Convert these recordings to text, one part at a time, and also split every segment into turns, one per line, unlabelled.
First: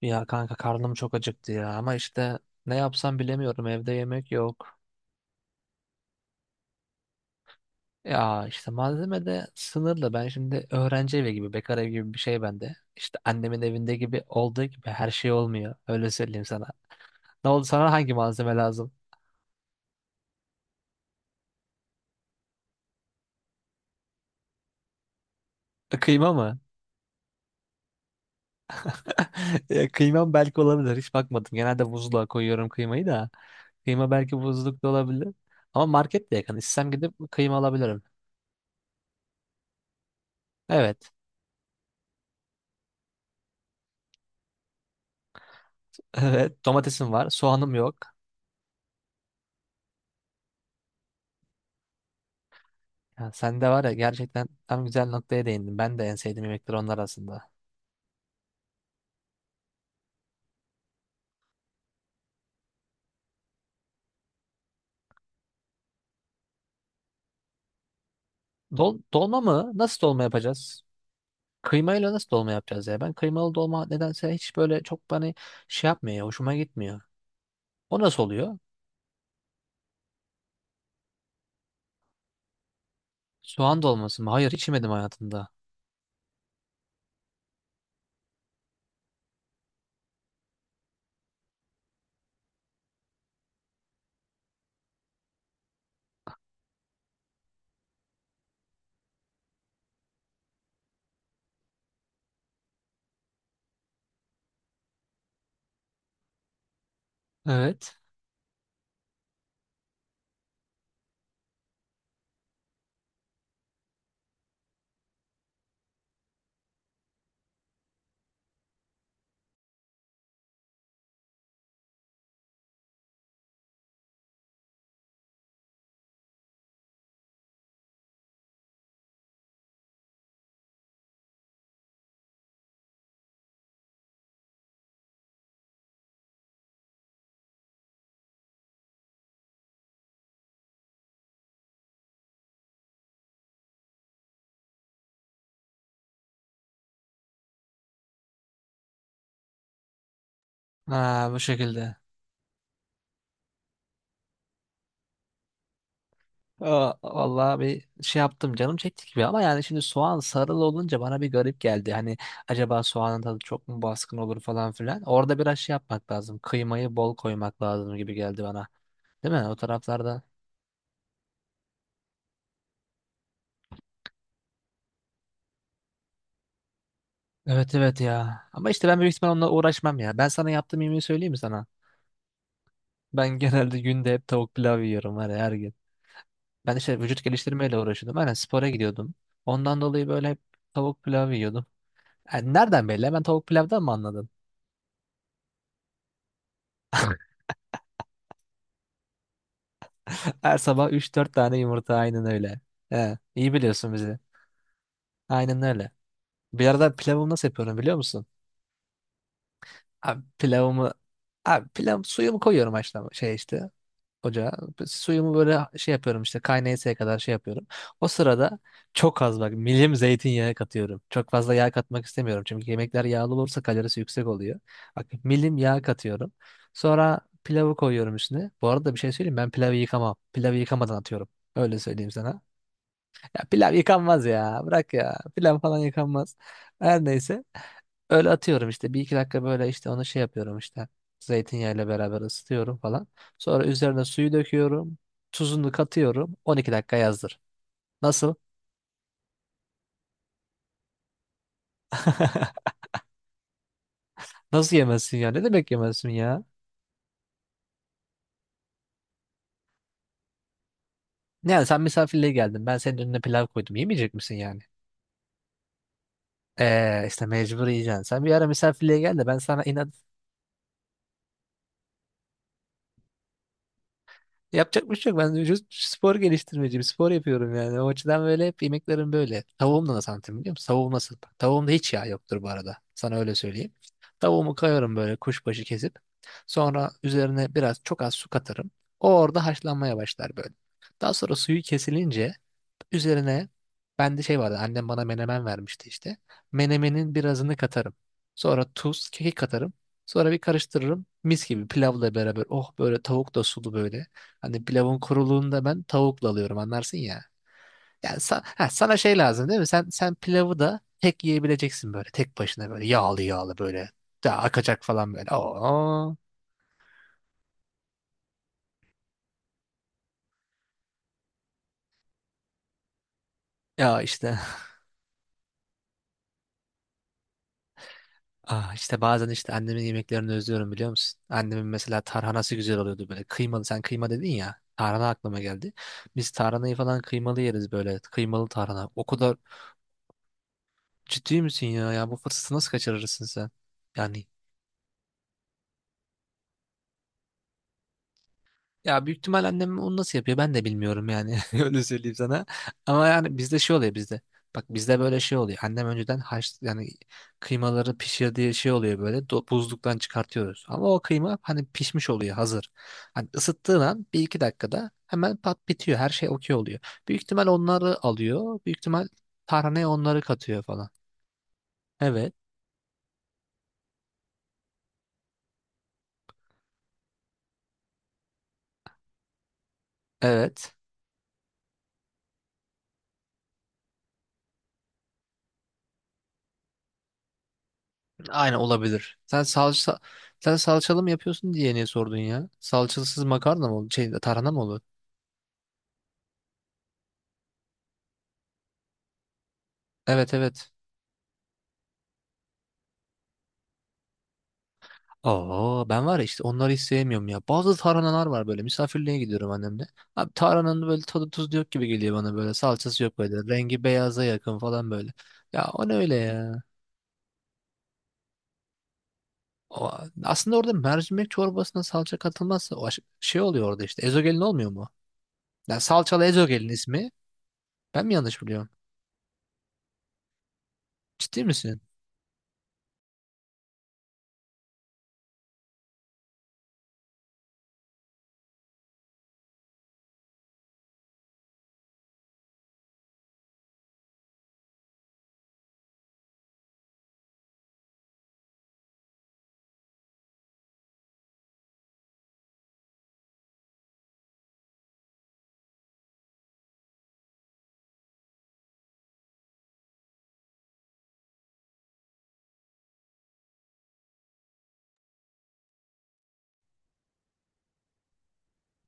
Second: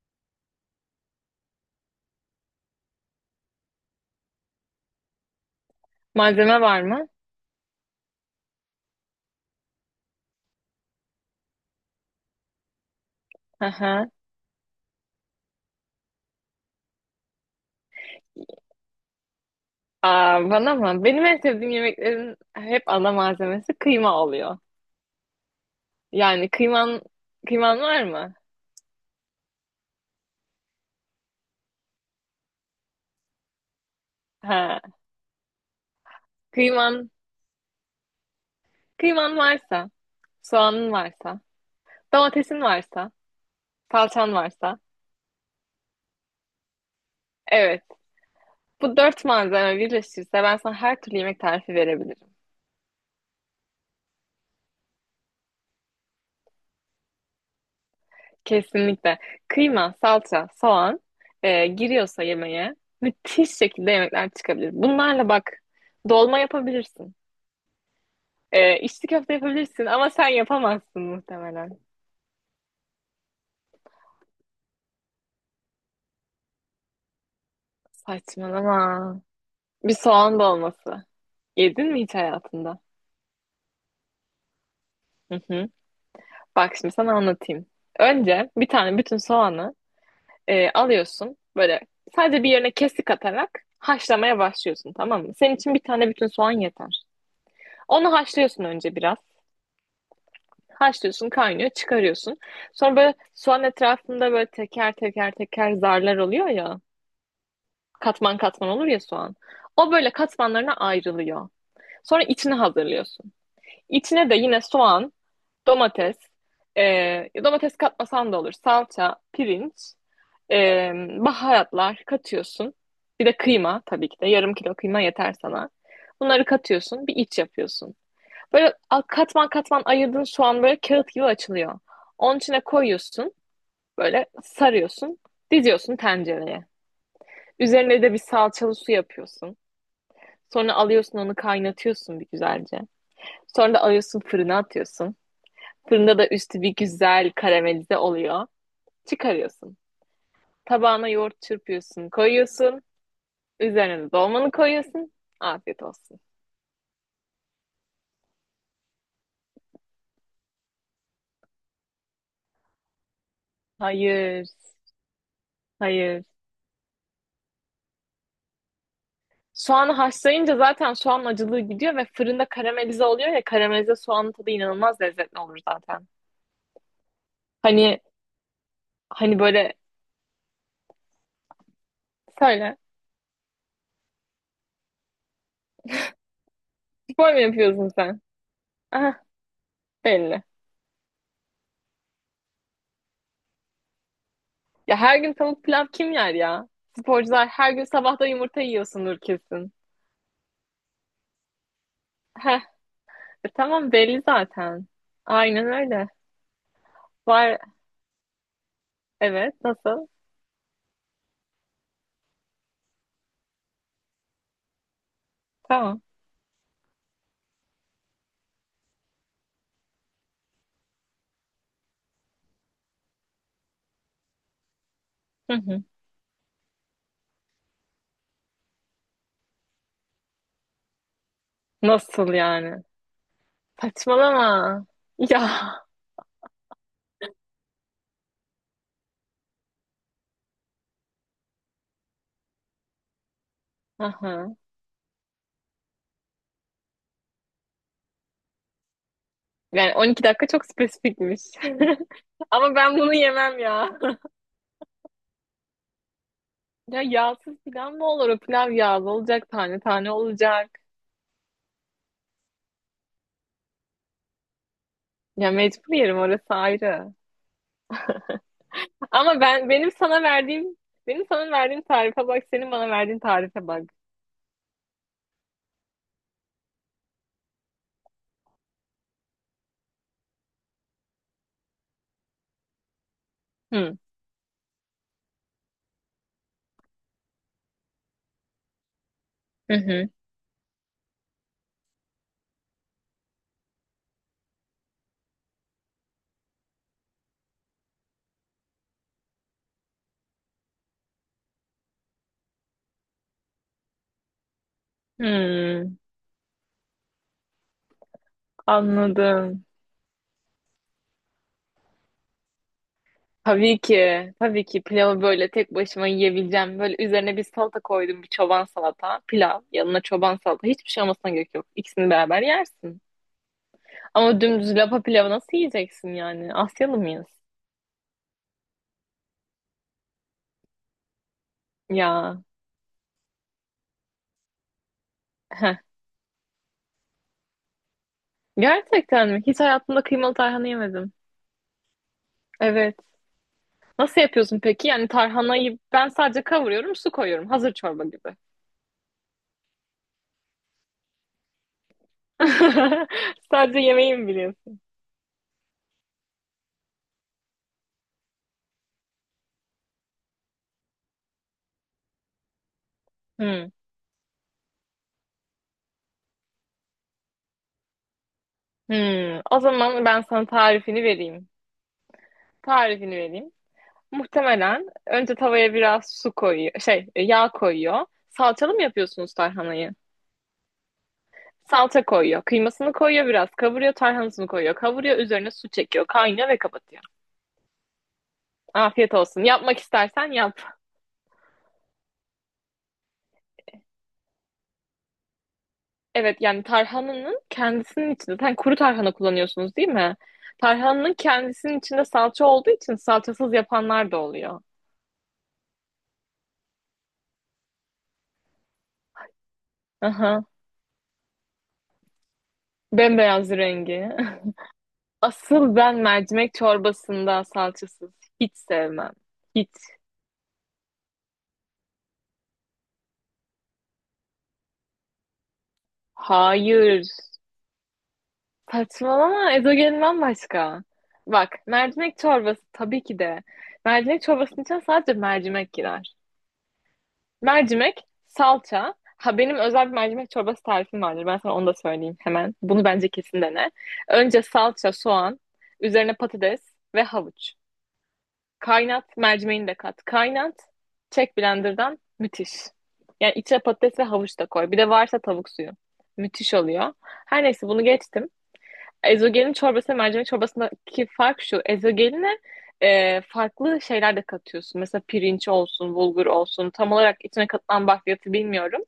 Ya kanka, karnım çok acıktı ya ama işte ne yapsam bilemiyorum, evde yemek yok.
Malzeme var mı?
Ya işte malzeme de sınırlı, ben şimdi öğrenci evi gibi, bekar evi gibi bir şey bende. İşte annemin
Hı
evinde
hı.
gibi olduğu gibi her şey olmuyor, öyle söyleyeyim sana. Ne oldu sana, hangi malzeme lazım?
Bana mı? Benim en sevdiğim yemeklerin hep ana malzemesi kıyma oluyor.
Kıyma
Yani
mı?
kıyman var mı?
Ya kıymam belki olabilir, hiç bakmadım, genelde buzluğa koyuyorum kıymayı da. Kıyma belki
Ha.
buzlukta olabilir ama market de yakın, istesem
Kıyman
gidip kıyma alabilirim.
kıyman varsa, soğanın
Evet.
varsa, domatesin varsa, salçan varsa.
Evet, domatesim var, soğanım
Evet.
yok.
Bu dört malzeme birleşirse ben sana her türlü yemek tarifi verebilirim.
Ya sen de var ya, gerçekten tam güzel noktaya değindin. Ben de en sevdiğim yemekler onlar arasında.
Kesinlikle. Kıyma, salça, soğan giriyorsa yemeğe müthiş şekilde yemekler çıkabilir. Bunlarla bak dolma yapabilirsin.
Dol
İçli köfte
dolma mı?
yapabilirsin
Nasıl
ama
dolma
sen
yapacağız?
yapamazsın muhtemelen.
Kıymayla nasıl dolma yapacağız ya? Ben kıymalı dolma nedense hiç böyle çok bana şey yapmıyor ya, hoşuma gitmiyor. O nasıl oluyor?
Saçmalama. Bir soğan dolması. Yedin mi hiç hayatında?
Soğan dolması mı? Hayır, hiç yemedim
Hı
hayatımda.
hı. Bak şimdi sana anlatayım. Önce bir tane bütün soğanı alıyorsun. Böyle sadece bir yerine kesik atarak haşlamaya başlıyorsun, tamam mı? Senin için bir tane bütün soğan yeter. Onu haşlıyorsun önce biraz. Haşlıyorsun, kaynıyor, çıkarıyorsun. Sonra böyle soğan etrafında böyle teker teker teker zarlar oluyor ya.
Evet.
Katman katman olur ya soğan. O böyle katmanlarına ayrılıyor. Sonra içini hazırlıyorsun. İçine de yine soğan, domates, domates katmasan da olur. Salça, pirinç, e, baharatlar katıyorsun. Bir de kıyma tabii ki de. Yarım kilo kıyma yeter sana. Bunları katıyorsun. Bir iç yapıyorsun. Böyle katman katman ayırdığın soğan böyle kağıt gibi açılıyor. Onun içine koyuyorsun. Böyle sarıyorsun. Diziyorsun tencereye. Üzerine de bir salçalı su yapıyorsun. Sonra alıyorsun onu kaynatıyorsun bir güzelce. Sonra da alıyorsun fırına atıyorsun. Fırında da üstü bir güzel karamelize oluyor. Çıkarıyorsun. Tabağına
Ha,
yoğurt
bu şekilde.
çırpıyorsun, koyuyorsun. Üzerine de dolmanı koyuyorsun. Afiyet olsun.
Aa, vallahi bir şey yaptım, canım çekti gibi ama yani şimdi soğan sarılı olunca bana bir garip geldi. Hani acaba soğanın tadı çok mu baskın olur
Hayır,
falan filan. Orada biraz şey yapmak
hayır.
lazım. Kıymayı bol koymak lazım gibi geldi bana. Değil mi? O
Soğanı
taraflarda.
haşlayınca zaten soğan acılığı gidiyor ve fırında karamelize oluyor ya, karamelize soğanın tadı inanılmaz lezzetli olur zaten.
Evet
Hani
evet ya. Ama işte ben büyük ihtimal
hani
onunla
böyle
uğraşmam ya. Ben sana yaptığım yemeği söyleyeyim mi sana?
söyle.
Ben genelde günde hep tavuk pilav yiyorum var ya, her gün. Ben işte vücut
Spor mu
geliştirmeyle
yapıyorsun
uğraşıyordum.
sen?
Aynen, spora gidiyordum.
Aha,
Ondan dolayı böyle hep
belli.
tavuk pilav yiyordum. Yani nereden belli? Ben tavuk pilavdan mı anladın?
Ya her gün tavuk pilav kim yer ya? Sporcular her gün sabahta yumurta yiyorsundur kesin.
Her sabah üç dört tane yumurta, aynen öyle.
Heh,
He, iyi
tamam
biliyorsun bizi.
belli zaten.
Aynen
Aynen
öyle.
öyle.
Bir arada pilavımı nasıl
Var,
yapıyorum biliyor musun?
evet, nasıl?
Abi pilavımı abi pilav suyumu koyuyorum, haşlama şey işte, ocağa. Suyumu böyle şey
Tamam.
yapıyorum işte, kaynayasıya kadar şey yapıyorum. O sırada çok az, bak milim zeytinyağı katıyorum. Çok fazla yağ katmak istemiyorum çünkü yemekler yağlı olursa kalorisi yüksek oluyor. Bak
Hı
milim yağ
hı.
katıyorum. Sonra pilavı koyuyorum üstüne. Bu arada bir şey söyleyeyim, ben pilavı yıkamam. Pilavı yıkamadan atıyorum. Öyle söyleyeyim
Nasıl
sana.
yani?
Ya pilav yıkanmaz ya.
Saçmalama.
Bırak ya.
Ya.
Pilav falan yıkanmaz. Her neyse. Öyle atıyorum işte. Bir iki dakika böyle işte onu şey yapıyorum işte. Zeytinyağıyla beraber ısıtıyorum falan. Sonra üzerine suyu
Aha.
döküyorum. Tuzunu katıyorum. 12 dakika yazdır. Nasıl?
Yani 12 dakika çok spesifikmiş. Ama ben bunu yemem ya.
Nasıl yemezsin ya? Ne demek yemezsin ya?
Ya yağsız pilav mı olur? O pilav yağlı olacak, tane tane olacak.
Yani sen misafirliğe geldin. Ben senin önüne pilav koydum. Yemeyecek misin yani?
Ya mecbur yerim, orası ayrı.
İşte mecbur yiyeceksin. Sen bir ara misafirliğe gel de ben
Ama
sana
ben
inat.
benim sana verdiğim benim sana verdiğim tarife bak, senin bana verdiğin tarife bak.
Yapacak bir şey yok. Ben vücut spor geliştirmeciyim. Spor yapıyorum yani. O açıdan böyle hep yemeklerim böyle. Tavuğum da nasıl anlatayım biliyor musun? Tavuğum nasıl? Tavuğumda hiç yağ yoktur bu arada. Sana öyle söyleyeyim.
Hı
Tavuğumu koyarım böyle kuşbaşı kesip. Sonra üzerine biraz, çok az su katarım. O orada
hı
haşlanmaya
hı.
başlar böyle. Daha sonra suyu kesilince üzerine, bende şey vardı, annem bana menemen vermişti işte. Menemenin birazını katarım. Sonra tuz, kekik katarım. Sonra bir karıştırırım. Mis gibi pilavla beraber. Oh, böyle tavuk da sulu böyle. Hani pilavın kuruluğunu da ben
Hı.
tavukla alıyorum, anlarsın ya. Yani sana şey lazım değil
Anladım.
mi? Sen pilavı da tek yiyebileceksin böyle, tek başına böyle, yağlı yağlı
Tabii
böyle.
ki.
Daha
Tabii ki
akacak falan
pilavı
böyle.
böyle tek başıma
Oo.
yiyebileceğim. Böyle üzerine bir salata koydum, bir çoban salata, pilav, yanına çoban salata. Hiçbir şey olmasına gerek yok. İkisini beraber yersin.
Ya işte.
Ama dümdüz lapa pilavı nasıl yiyeceksin yani? Asyalı mıyız?
Ah, işte bazen işte annemin yemeklerini özlüyorum biliyor musun? Annemin mesela
Ya.
tarhanası güzel oluyordu böyle. Kıymalı, sen kıyma dedin ya, tarhana aklıma geldi.
Heh.
Biz tarhanayı falan kıymalı yeriz böyle. Kıymalı tarhana. O
Gerçekten
kadar
mi? Hiç hayatımda kıymalı tarhana yemedim.
ciddi misin ya? Ya bu fırsatı nasıl
Evet.
kaçırırsın sen?
Nasıl
Yani,
yapıyorsun peki? Yani tarhanayı ben sadece kavuruyorum, su koyuyorum. Hazır çorba gibi.
ya büyük ihtimal annem onu nasıl yapıyor ben de bilmiyorum yani, öyle söyleyeyim sana. Ama yani bizde şey
Sadece
oluyor
yemeği
bizde.
mi
Bak,
biliyorsun?
bizde böyle şey oluyor. Annem önceden yani kıymaları pişirdiği şey oluyor böyle, buzluktan çıkartıyoruz. Ama o kıyma hani pişmiş oluyor hazır. Hani
Hmm.
ısıttığın an bir iki dakikada hemen pat bitiyor, her şey okey oluyor. Büyük ihtimal onları alıyor. Büyük ihtimal
Hmm. O
tarhaneye
zaman ben
onları
sana
katıyor falan.
tarifini vereyim.
Evet.
Tarifini vereyim. Muhtemelen önce tavaya biraz su koyuyor, şey yağ koyuyor. Salçalı mı yapıyorsunuz tarhanayı?
Evet.
Salça koyuyor, kıymasını koyuyor biraz, kavuruyor, tarhanasını koyuyor, kavuruyor, üzerine su çekiyor, kaynıyor ve kapatıyor.
Aynen,
Afiyet
olabilir. Sen
olsun. Yapmak
salça
istersen
sen
yap.
salçalı mı yapıyorsun diye niye sordun ya? Salçasız makarna mı olur? Şey, tarhana mı olur?
Evet, yani tarhananın kendisinin içinde sen kuru tarhana kullanıyorsunuz değil mi?
Evet evet.
Tarhananın kendisinin içinde salça olduğu için salçasız yapanlar da oluyor.
Oo, ben var ya işte onları hiç sevmiyorum ya. Bazı tarhanalar var böyle, misafirliğe gidiyorum annemle. Abi
Aha.
tarhananın böyle tadı, tuzlu yok gibi geliyor bana böyle. Salçası yok böyle.
Bembeyaz
Rengi
rengi.
beyaza yakın falan böyle. Ya
Asıl
o ne
ben
öyle
mercimek
ya?
çorbasında salçasız hiç sevmem. Hiç.
O, aslında orada mercimek çorbasına salça katılmazsa o şey oluyor orada işte. Ezogelin olmuyor mu? Ya salçalı ezogelin
Hayır.
ismi. Ben mi yanlış biliyorum?
Saçmalama, ezogelin bambaşka.
Ciddi
Bak
misin?
mercimek çorbası tabii ki de. Mercimek çorbasının içine sadece mercimek girer. Mercimek, salça. Ha, benim özel bir mercimek çorbası tarifim vardır. Ben sana onu da söyleyeyim hemen. Bunu bence kesin dene. Önce salça, soğan, üzerine patates ve havuç. Kaynat, mercimeğini de kat. Kaynat, çek blenderdan. Müthiş. Yani içine patates ve havuç da koy. Bir de varsa tavuk suyu. Müthiş oluyor. Her neyse, bunu geçtim. Ezogelin çorbası ve mercimek çorbasındaki fark şu. Ezogeline farklı şeyler de katıyorsun. Mesela pirinç olsun, bulgur olsun. Tam olarak içine katılan bakliyatı bilmiyorum.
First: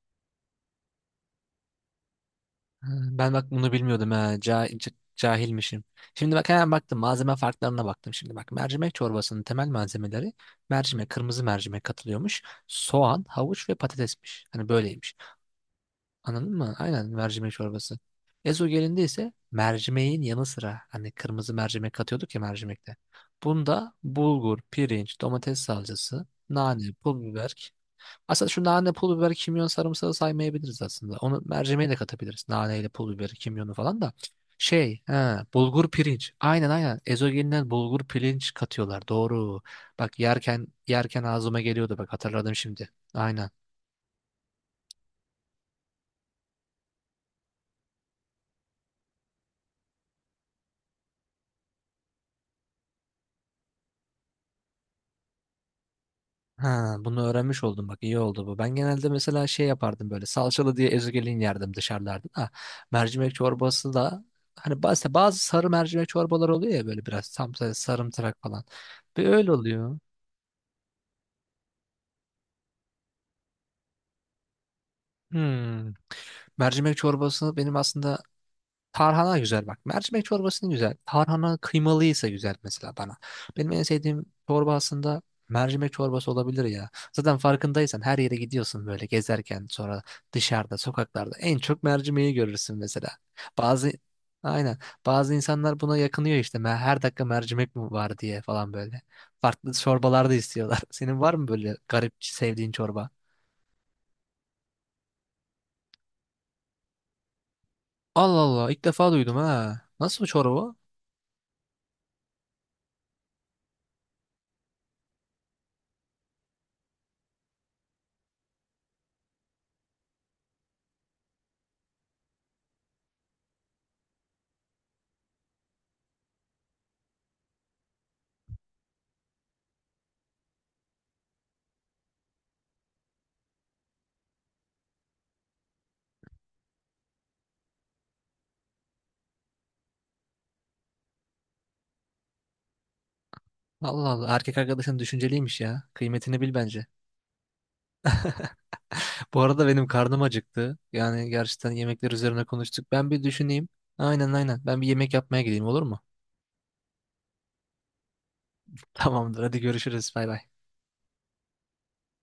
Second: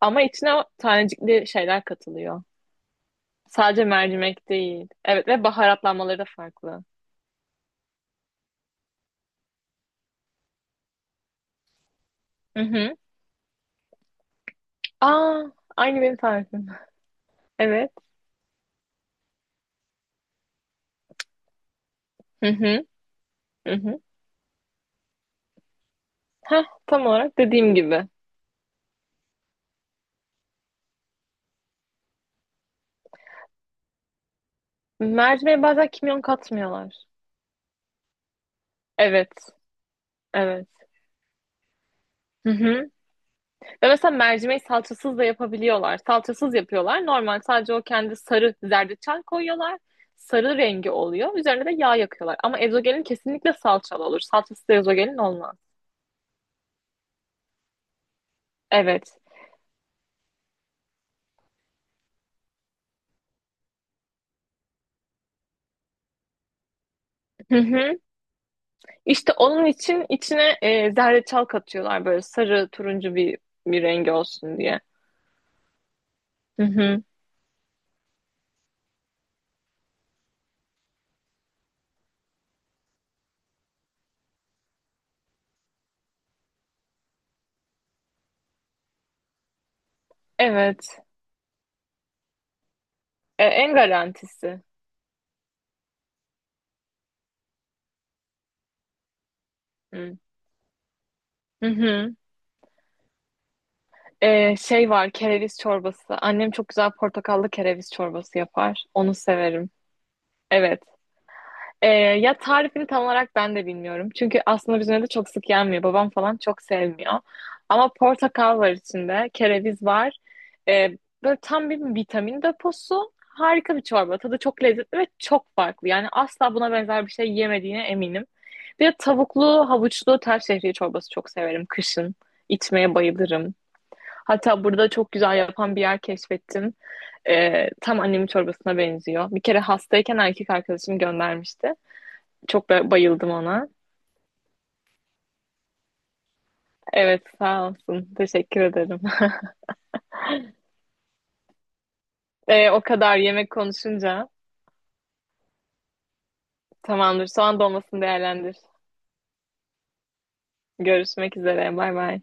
Ama içine o tanecikli şeyler katılıyor.
Ha, ben bak bunu
Sadece
bilmiyordum ha.
mercimek değil. Evet ve
Cahilmişim.
baharatlanmaları da
Şimdi bak hemen
farklı.
baktım. Malzeme farklarına baktım şimdi. Bak, mercimek çorbasının temel malzemeleri mercimek, kırmızı mercimek katılıyormuş.
Hı hı.
Soğan, havuç ve patatesmiş. Hani böyleymiş.
Aa, Aynı benim
Anladın
tarifim.
mı? Aynen, mercimek
Evet.
çorbası. Ezogelinde ise mercimeğin yanı sıra, hani kırmızı mercimek katıyorduk ya
Hı hı.
mercimekte,
Hı
bunda
hı.
bulgur, pirinç, domates salçası,
Heh,
nane,
tam
pul
olarak
biber,
dediğim gibi.
aslında şu nane, pul biber, kimyon, sarımsağı saymayabiliriz aslında. Onu mercimeğe de katabiliriz, naneyle pul biberi, kimyonu falan da. Şey, ha,
Mercimeğe bazen
bulgur
kimyon
pirinç. Aynen aynen.
katmıyorlar.
Ezogelinden bulgur pirinç katıyorlar.
Evet.
Doğru. Bak
Evet.
yerken yerken ağzıma geliyordu. Bak
Hı
hatırladım şimdi.
hı.
Aynen.
Ve mesela mercimeği salçasız da yapabiliyorlar. Salçasız yapıyorlar. Normal sadece o kendi sarı zerdeçal koyuyorlar. Sarı rengi oluyor. Üzerine de yağ yakıyorlar. Ama ezogelin kesinlikle salçalı olur. Salçası da ezogelin olmaz.
Ha, bunu öğrenmiş oldum, bak iyi oldu bu. Ben genelde
Evet.
mesela şey yapardım böyle, salçalı diye ezogelin yerdim dışarılarda da. Mercimek çorbası da hani bazı sarı mercimek çorbaları oluyor ya böyle, biraz tam
Hı hı.
sarımtırak falan. Bir
İşte
öyle
onun
oluyor.
için içine zerdeçal katıyorlar böyle sarı turuncu bir bir rengi olsun diye.
Hmm.
Hı
Mercimek
hı.
çorbası benim aslında, tarhana güzel bak. Mercimek çorbasının güzel. Tarhana kıymalıysa güzel mesela bana. Benim en sevdiğim çorba aslında mercimek çorbası olabilir ya. Zaten farkındaysan, her yere gidiyorsun böyle gezerken, sonra dışarıda
Evet.
sokaklarda en çok mercimeği görürsün mesela.
En
Bazı
garantisi.
aynen bazı insanlar buna yakınıyor işte, her dakika mercimek mi var" diye falan böyle. Farklı
Hı.
çorbalar da istiyorlar. Senin var mı
Hı
böyle
hı.
garip sevdiğin çorba?
Şey var, kereviz çorbası. Annem çok güzel portakallı kereviz çorbası
Allah Allah,
yapar.
ilk defa
Onu
duydum
severim.
ha. Nasıl bu çorba?
Evet. Ya tarifini tam olarak ben de bilmiyorum. Çünkü aslında bizim evde çok sık yenmiyor. Babam falan çok sevmiyor. Ama portakal var içinde, kereviz var. Ee, Böyle tam bir vitamin deposu. Harika bir çorba. Tadı çok lezzetli ve çok farklı. Yani asla buna benzer bir şey yemediğine eminim. Bir de tavuklu, havuçlu tel şehriye çorbası çok severim kışın. İçmeye bayılırım. Hatta burada çok güzel yapan bir yer keşfettim. Tam annemin çorbasına benziyor. Bir kere hastayken erkek arkadaşım göndermişti. Çok bayıldım ona.
Allah Allah, erkek arkadaşın düşünceliymiş ya. Kıymetini bil bence.
Evet, sağ olsun. Teşekkür ederim.
Bu arada benim karnım acıktı. Yani gerçekten yemekler üzerine
O
konuştuk. Ben
kadar
bir
yemek
düşüneyim.
konuşunca
Aynen aynen. Ben bir yemek yapmaya gideyim, olur mu?
tamamdır. Soğan dolmasını değerlendir.
Tamamdır. Hadi görüşürüz. Bay bay.
Görüşmek üzere. Bay bay.